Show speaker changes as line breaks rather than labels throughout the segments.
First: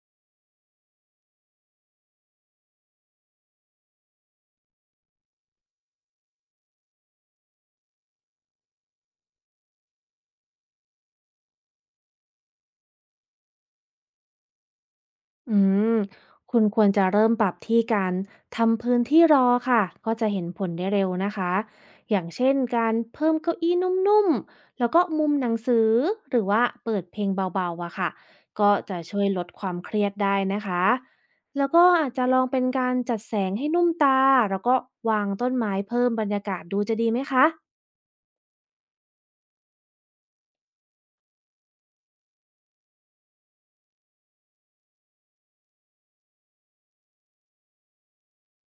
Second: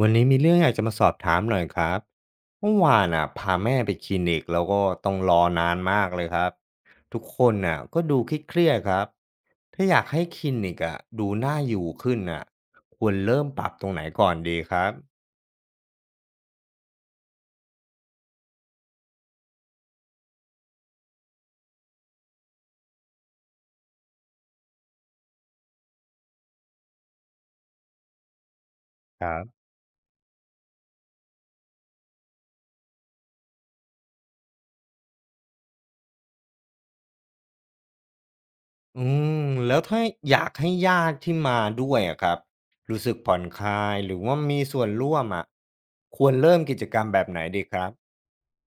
วันนี้มีเรื่องอยากจะมาสอบถามหน่อยครับเมื่อวานอ่ะพาแม่ไปคลินิกแล้วก็ต้องรอนานมากเลยครับทุกคนน่ะก็ดูเครียดๆครับถ้าอยากให้คลินิกอ่ะดูน่าอยู่ขึ้นอ่ะควรเริ่มปรับตรงไหนก่อนดีครับ
อืมคุณควรจะเริ่มปรับที่การทำพื้นที่รอค่ะก็จะเห็นผลได้เร็วนะคะอย่างเช่นการเพิ่มเก้าอี้นุ่มๆแล้วก็มุมหนังสือหรือว่าเปิดเพลงเบาๆอะค่ะก็จะช่
ค
วย
รั
ลดค
บ
วามเครียดได้นะคะแล้วก็อาจจะลองเป็นการจัดแสงให้นุ่มตาแล้วก็วางต้นไม้เพิ่มบรรยากาศดูจะดีไหมคะ
อืมแล้วถ้าอยากให้ญาติที่มาด้วยอ่ะครับรู้สึกผ่อนคลายหรือว่ามีส่วนร่วมอ่ะควรเริ่มกิจกรรมแบบไหนดีครับ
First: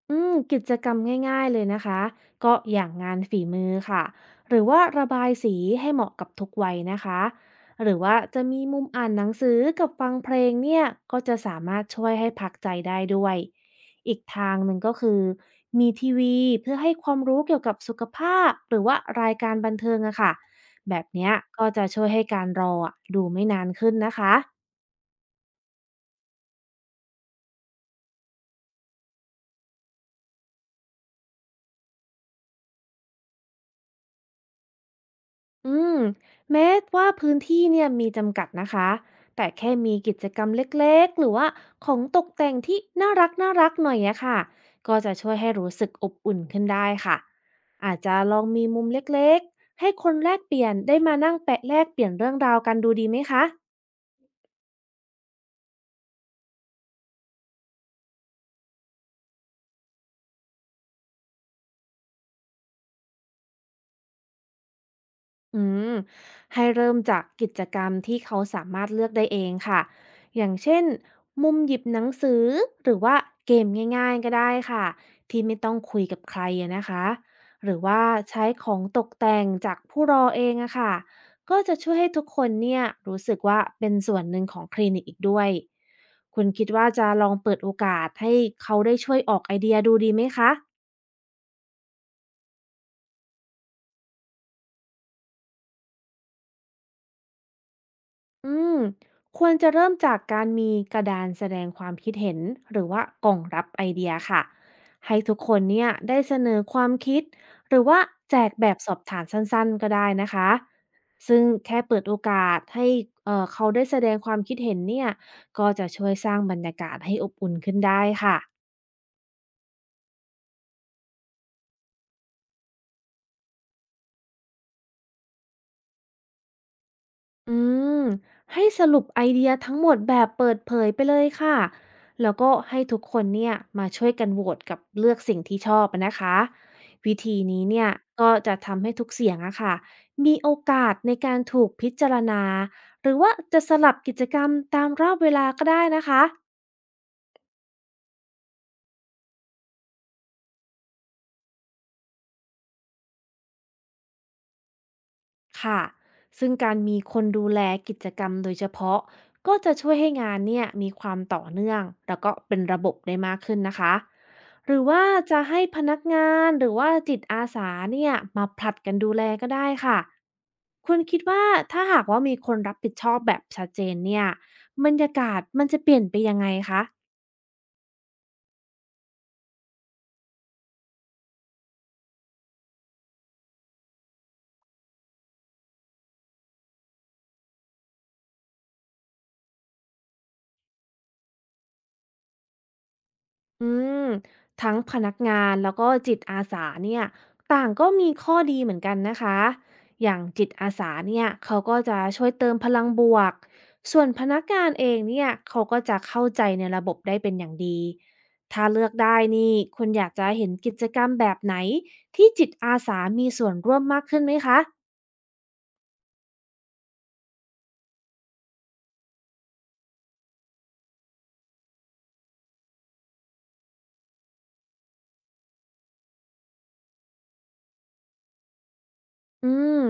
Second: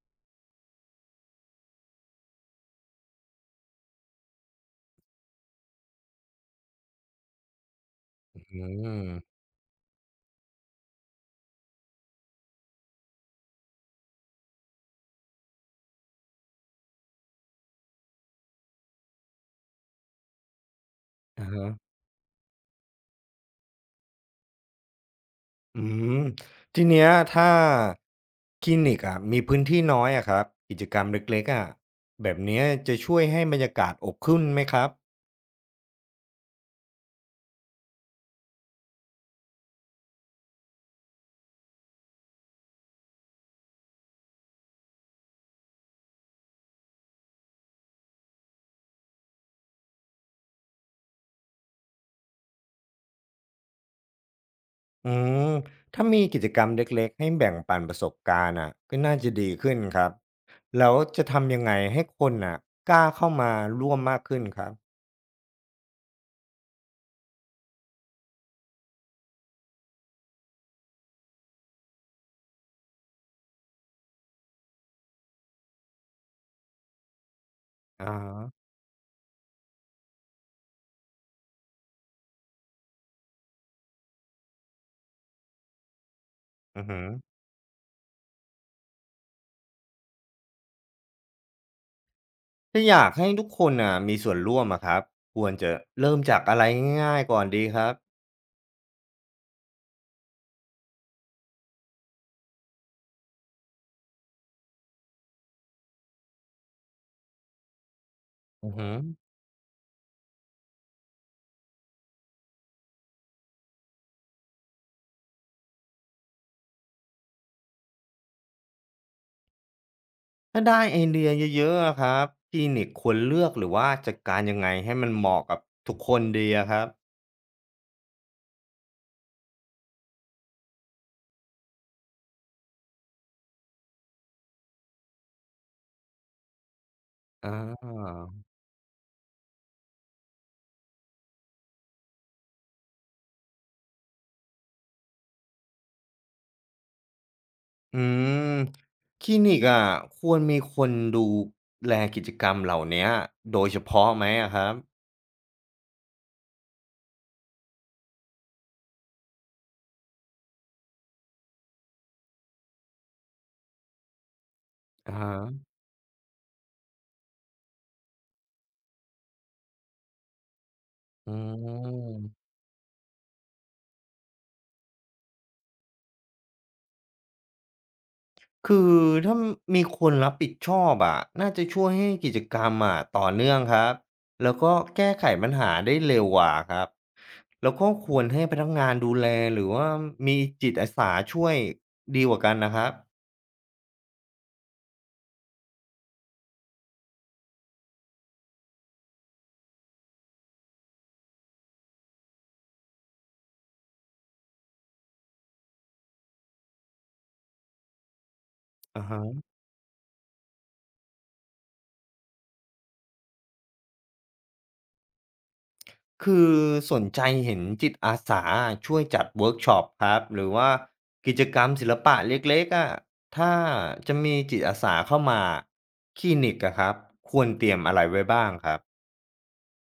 กิจกรรมง่ายๆเลยนะคะก็อย่างงานฝีมือค่ะหรือว่าระบายสีให้เหมาะกับทุกวัยนะคะหรือว่า
อื
จะมีมุม
ม
อ่านหนังสือกับฟังเพลงเนี่ยก็จะสามารถช่วยให้พักใจได้ด้วยอีกทางหนึ่งก็คือมีทีวีเพื่อให้ความรู้เกี่ยวกับสุขภาพหรือว่ารายการบันเทิงอะค่ะแบบเนี้ย
อ่าฮะ
ก็จะช่วยให้การรออะดูไม่นานขึ้นนะคะ
อืมทีเนี้ยถ้าคลินิกอะมีพื้นที่น้อยอะครับกิจกรรมเล็กๆอะแบบเนี้ยจะช่วยให้บรรยากาศอบขึ้นไหมครับ
อืมแม้ว่าพื้นที่เนี่ยมีจำกัดนะคะแต่แค่มีกิจกรรมเล็กๆหรือว่าของตกแต่งที่น่ารักน่ารักหน่อยอะค่ะก็จะช่วยให้รู้สึกอบอุ่นขึ้นได้ค่ะอาจจะลองมีมุมเล็กๆให้คนแลกเปลี่ยนได้มานั่งแปะแลกเปลี่ยนเรื่องราวกันดูดีไหมคะ
อืมถ้ามีกิจกรรมเล็กๆให้แบ่งปันประสบการณ์อะก็น่าจะดีขึ้นครับแล้วจะทำยังไงให้คนอ่ะกล้าเข้ามาร่วมมากขึ้นครับ
อืมให้เริ่มจากกิจกรรมที่เขาสามารถเลือกได้เองค่ะ อย่างเช่นมุมหยิบหนังสือหรือว่าเกมง่ายๆก็ได้ค่ะที่ไม่ต้องคุยกับใครอะนะคะหรือว่า
อ่อ
ใช้ของตกแต่งจากผู้รอเองอะค่ะก็จะช่วยให้ทุกคนเนี่ยรู้สึกว่าเป็นส่วนหนึ่งของคลินิกอีกด้วยคุณคิด
อือ
ว่า
หือ
จะลองเปิดโอกาสให้เขาได้ช่วยออกไอเดียดูดีไหมคะ
ถ้าอยากให้ทุกคนอ่ะมีส่วนร่วมอะครับควรจะเริ่มจากอะไรง่ายๆก่อนดีครับ
อืมควรจะเริ่มจากการมีกระดานแสดงความคิดเห็นหรือว่ากล่องรับไอเดียค่ะให้ทุกคนเนี่ยได้เสนอความคิดหรือว่าแจกแบ
อือ
บ
หื
ส
อ
อบถามสั้นๆก็ได้นะคะซึ่งแค่เปิดโอกาสให้เขาได้แสดงความคิดเห็นเนี่ยก็จะช่วยสร้างบรรยากาศให้อบอุ่นขึ้นได้ค่ะ
ถ้าได้ไอเดียเยอะๆอะครับคลินิกควรเลือกหรือว่าจัดการยังไงให้มันเหมาะกับทุกคนดีอะครับ
อืมให้สรุปไอเดียทั้งหมดแบบเปิดเผยไปเลยค่ะแล้วก็ให้ทุกคนเนี่ยมาช่วยกันโหวตกับเลือกสิ่งที่ชอบอะนะคะวิธี
อ
นี้เนี่ย
า
ก็จะทำให้ทุกเสียงอะค่ะมีโอกาสในการถูกพิจารณาหรือว่าจะสลับกิจกรรมตามรอบเวลาก็ได้นะคะ
อืมคลินิกอ่ะควรมีคนดูแลกิจกรรมเหล่าเนี้ยโดยเฉพาะไหมอะครับ
ค่ะ ซึ่งการมีคนดูแลกิจกรรมโดยเฉพาะก็จะช่วยให้งานเนี่ยมีความต่อเนื่องแล้วก็เป็นระบบได้มากขึ้นนะคะ หรือว่า
อะ
จะให้
ฮะ
พนักงานหรือว่าจิตอาสาเนี่ยมาผลัดกันดูแลก็ได้ค่ะ คุณคิด
อื
ว่าถ้าหากว่ามี
ม
คนรับผิดชอบแบบชัดเจนเนี่ยบรรยากาศมันจะเปลี่ยนไปยังไงคะ
คือถ้ามีคนรับผิดชอบอะน่าจะช่วยให้กิจกรรมอะต่อเนื่องครับแล้วก็แก้ไขปัญหาได้เร็วกว่าครับแล้วก็ควรให้พนักงานดูแลหรือว่ามีจิตอาสาช่วยดีกว่ากันนะครับ
อืมทั้งพนักงานแล้วก็จิตอาสาเนี่ยต่างก็มีข้อดีเหมือนกันนะคะอย่างจิตอาสาเนี่ยเขาก็จะช่วยเติมพลังบวกส่วนพนักงานเองเนี่ยเขาก็จะเข้าใจในระบบได้เป็นอย่างดีถ้าเลือก
อะ
ได้
ฮะ
นี่คุณอยากจะเห็นกิจกรรมแบบไหนที่จิตอาสามีส่วนร่วมมากขึ้นไหมคะ
คือสนใจเห็นจิตอาสาช่วยจัดเวิร์กช็อปครับหรือว่ากิจกรรมศิลปะเล็กๆอะถ้าจะมีจิตอาสาเข้ามาคลินิกอะครับควรเตรียมอะไรไว้บ้างครับ
อืม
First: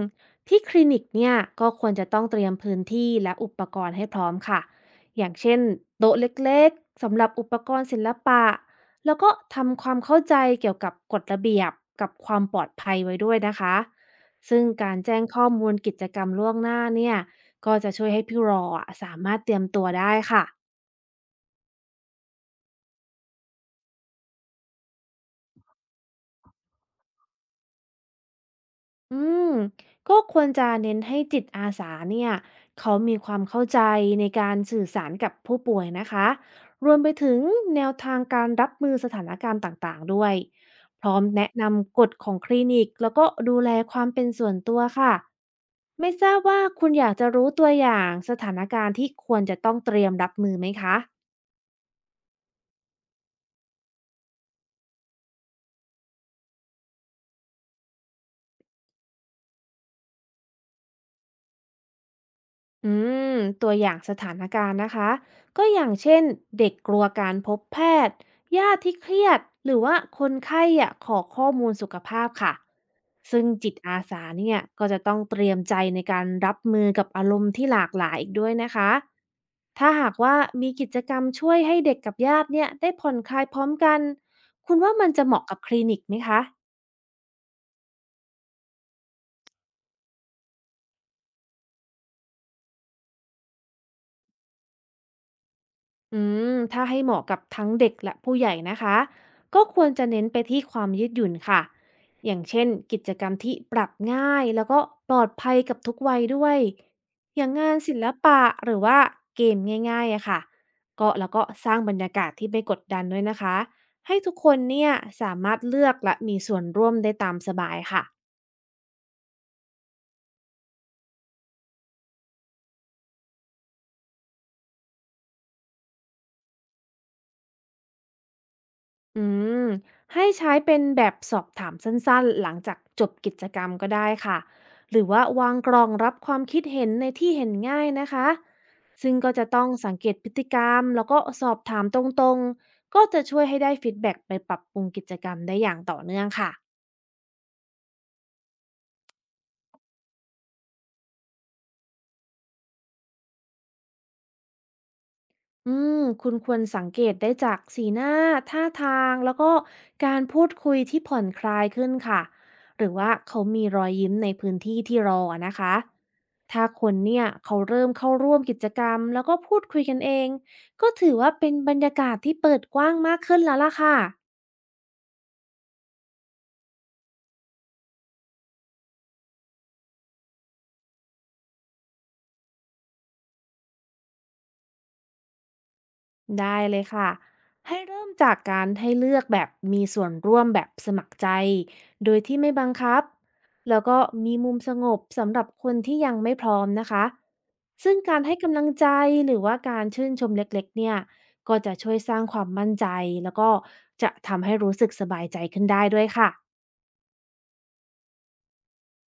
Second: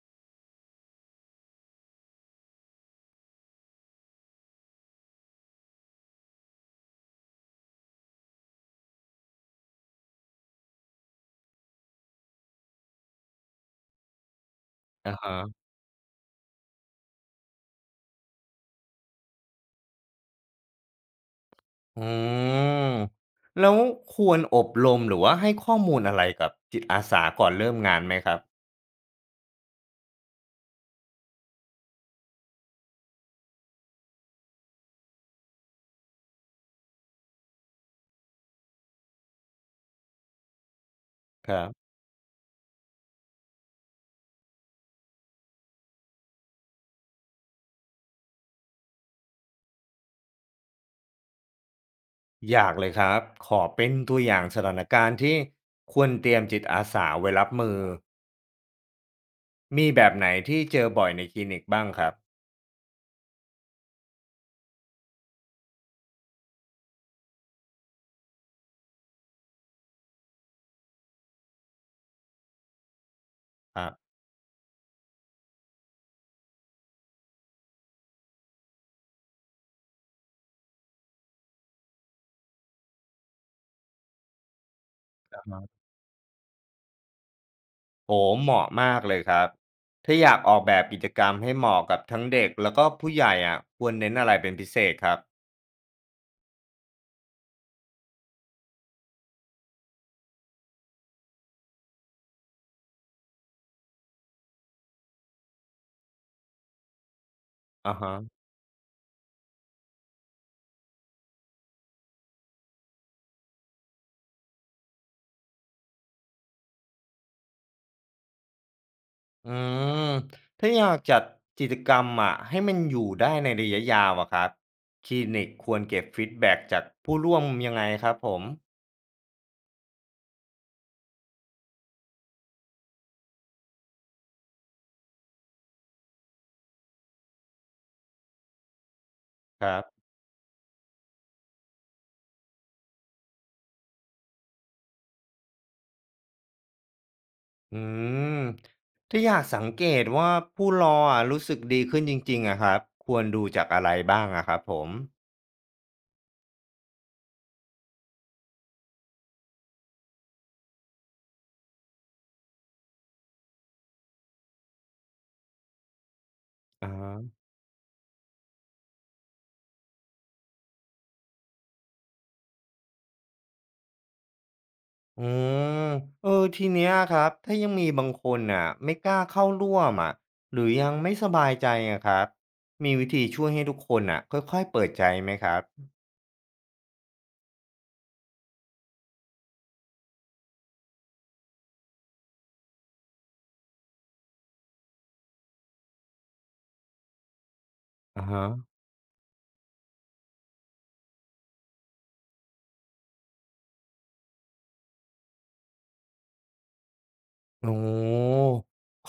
ที่คลินิกเนี่ยก็ควรจะต้องเตรียมพื้นที่และอุปกรณ์ให้พร้อมค่ะ อย่างเช่นโต๊ะเล็กๆสำหรับอุปกรณ์ศิลปะแล้วก็ทำความเข้าใจเกี่ยวกับกฎระเบียบกับความปลอดภัยไว้ด้วยนะคะ ซึ่งการ
อะ
แจ้งข้อ
ฮะ
มูลกิจกรรมล่วงหน้าเนี่ยก็จะช่วยให้พี่รออะสามารถเตรียมตัวได้ค่ะ
อืมแล้วควรอบรมหรือว่าให้ข้อมูลอะไรกับจิตอาสาก่อนเริ่มงานไหมครับ
อืมก็ควรจะเน้นให้จิตอาสาเนี่ยเขามีความเข้าใจในการสื่อสารกับผู้ป่วยนะคะรวมไปถึงแนวทางการรับมือสถานการณ์ต่างๆด้วยพร้อม
ค
แนะ
รับ
นำกฎของคลินิกแล้วก็ดูแลความเป็นส่วนตัวค่ะไม่ทราบว่าคุณอยากจะรู้ตัวอย่างสถานการณ์ที่ควรจะต้องเตรียมรับมือไหมคะ
อยากเลยครับขอเป็นตัวอย่างสถานการณ์ที่ควรเตรียมจิตอาสาไว้รับมือมีแบบไหนที่เจอบ่อยในคลินิกบ้างครับ
อืมตัวอย่างสถานการณ์นะคะก็อย่างเช่นเด็กกลัวการพบแพทย์ญาติที่เครียดหรือว่าคนไข้อะขอข้อมูลสุขภาพค่ะซึ่งจิต
ครั
อา
บ
สาเนี่ยก็จะต้องเตรียมใจในการรับมือกับอารมณ์ที่หลากหลายอีกด้วยนะคะถ้าหากว่ามีกิจกรรมช่วยให้เด็กกับญาติเนี่ยได้ผ่อนคลายพร้อมกันคุณว่ามันจะเห
ค
มาะกั
รั
บค
บ
ลินิกไหมคะ
โอ้เหมาะมากเลยครับถ้าอยากออกแบบกิจกรรมให้เหมาะกับทั้งเด็กแล้วก็ผู้ใหญ่อะควรเน้นอะไรเป็นพิเศษครับ
อืถ้าให้เหมาะกับทั้งเด็กและผู้ใหญ่นะคะก็ควรจะเน้นไปที่ความยืดหยุ่นค่ะอย่างเช่นกิจกรรมที่ปรับง่ายแล้วก็ปลอดภัยกับทุกวัยด้วยอย่างงาน
อา
ศิล
ฮะ
ปะหรือว่าเกมง่ายๆอะค่ะก็แล้วก็สร้างบรรยากาศที่ไม่กดดันด้วยนะคะให้ทุกคนเนี่ยสามารถเลือกและมีส่วนร่วมได้ตามสบายค่ะ
อืมถ้าอยากจัดกิจกรรมอะให้มันอยู่ได้ในระยะยาวอะครับคลินิกควรเก็บฟีดแบ็กจากผู้ร่วมยังไงครับผม
อืมให้ใช้เป็นแบบสอบถามสั้นๆหลังจากจบกิจกรรมก็ได้ค่ะหรือว่าวางกรองรับความคิดเห็นในที่เห็นง่ายนะคะซึ่งก็จะต้
ค
อง
รับ
สังเกตพฤติกรรมแล้วก็สอบถามตรงๆก็จะช่วยให้ได้ฟีดแบ็กไปปรับปรุงกิจกรรมได้อย่างต่อเนื่องค่ะ
อืมถ้าอยากสังเกตว่าผู้รออะรู้สึกดีขึ้นจริงๆอะครับควรดูจากอะไรบ้างอะครับผม
อืมคุณควรสังเกตได้จากสีหน้าท่าทางแล้วก็การพูดคุยที่ผ่อนคลายขึ้นค่ะหรือว่าเขามีรอยยิ้มในพื้นที่ที่รออะนะคะถ้าค
อ่
นเนี่ย
า
เขาเริ่มเข้าร่วมกิจกรรมแล้วก็พูดคุยกันเองก็ถือว่าเป็นบรรยากาศที่เปิดกว้างมากขึ้นแล้วล่ะค่ะ
อืมเออทีเนี้ยครับถ้ายังมีบางคนอะไม่กล้าเข้าร่วมอะหรือยังไม่สบายใจอะครับมีวิธีช่วยให้ทุกคนอะค่อยๆเปิดใจไหมครับ
ได้เลยค่ะให้เริ่มจากการให้เลือกแบบมีส่วนร่วมแบบสมัครใจโดยที่ไม่บังคับแล้วก็มีมุมสงบสำหรับคนที่ยังไม่พร้อมนะคะซึ่งการ
อ่า
ให้
ฮะ
กำลังใจหรือว่าการชื่นชมเล็กๆเนี่ยก็จะช่วยสร้างความมั่นใจแล้วก็จะทำให้รู้สึกสบายใจขึ้นได้ด้วยค่ะ
โอ้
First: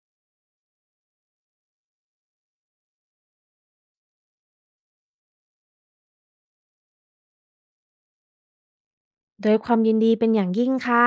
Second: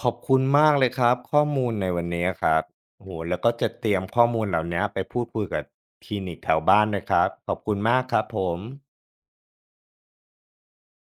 ขอบคุณมากเลยครับข้อมูลในวันนี้ครับโอ้โฮแล้วก็จะเตรียมข้อมูลเหล่าเนี้ยไปพูดคุยกับคลินิกแถวบ้านด้วยครับขอบคุณมากครับผม
โดยความยินดีเป็นอย่างยิ่งค่ะ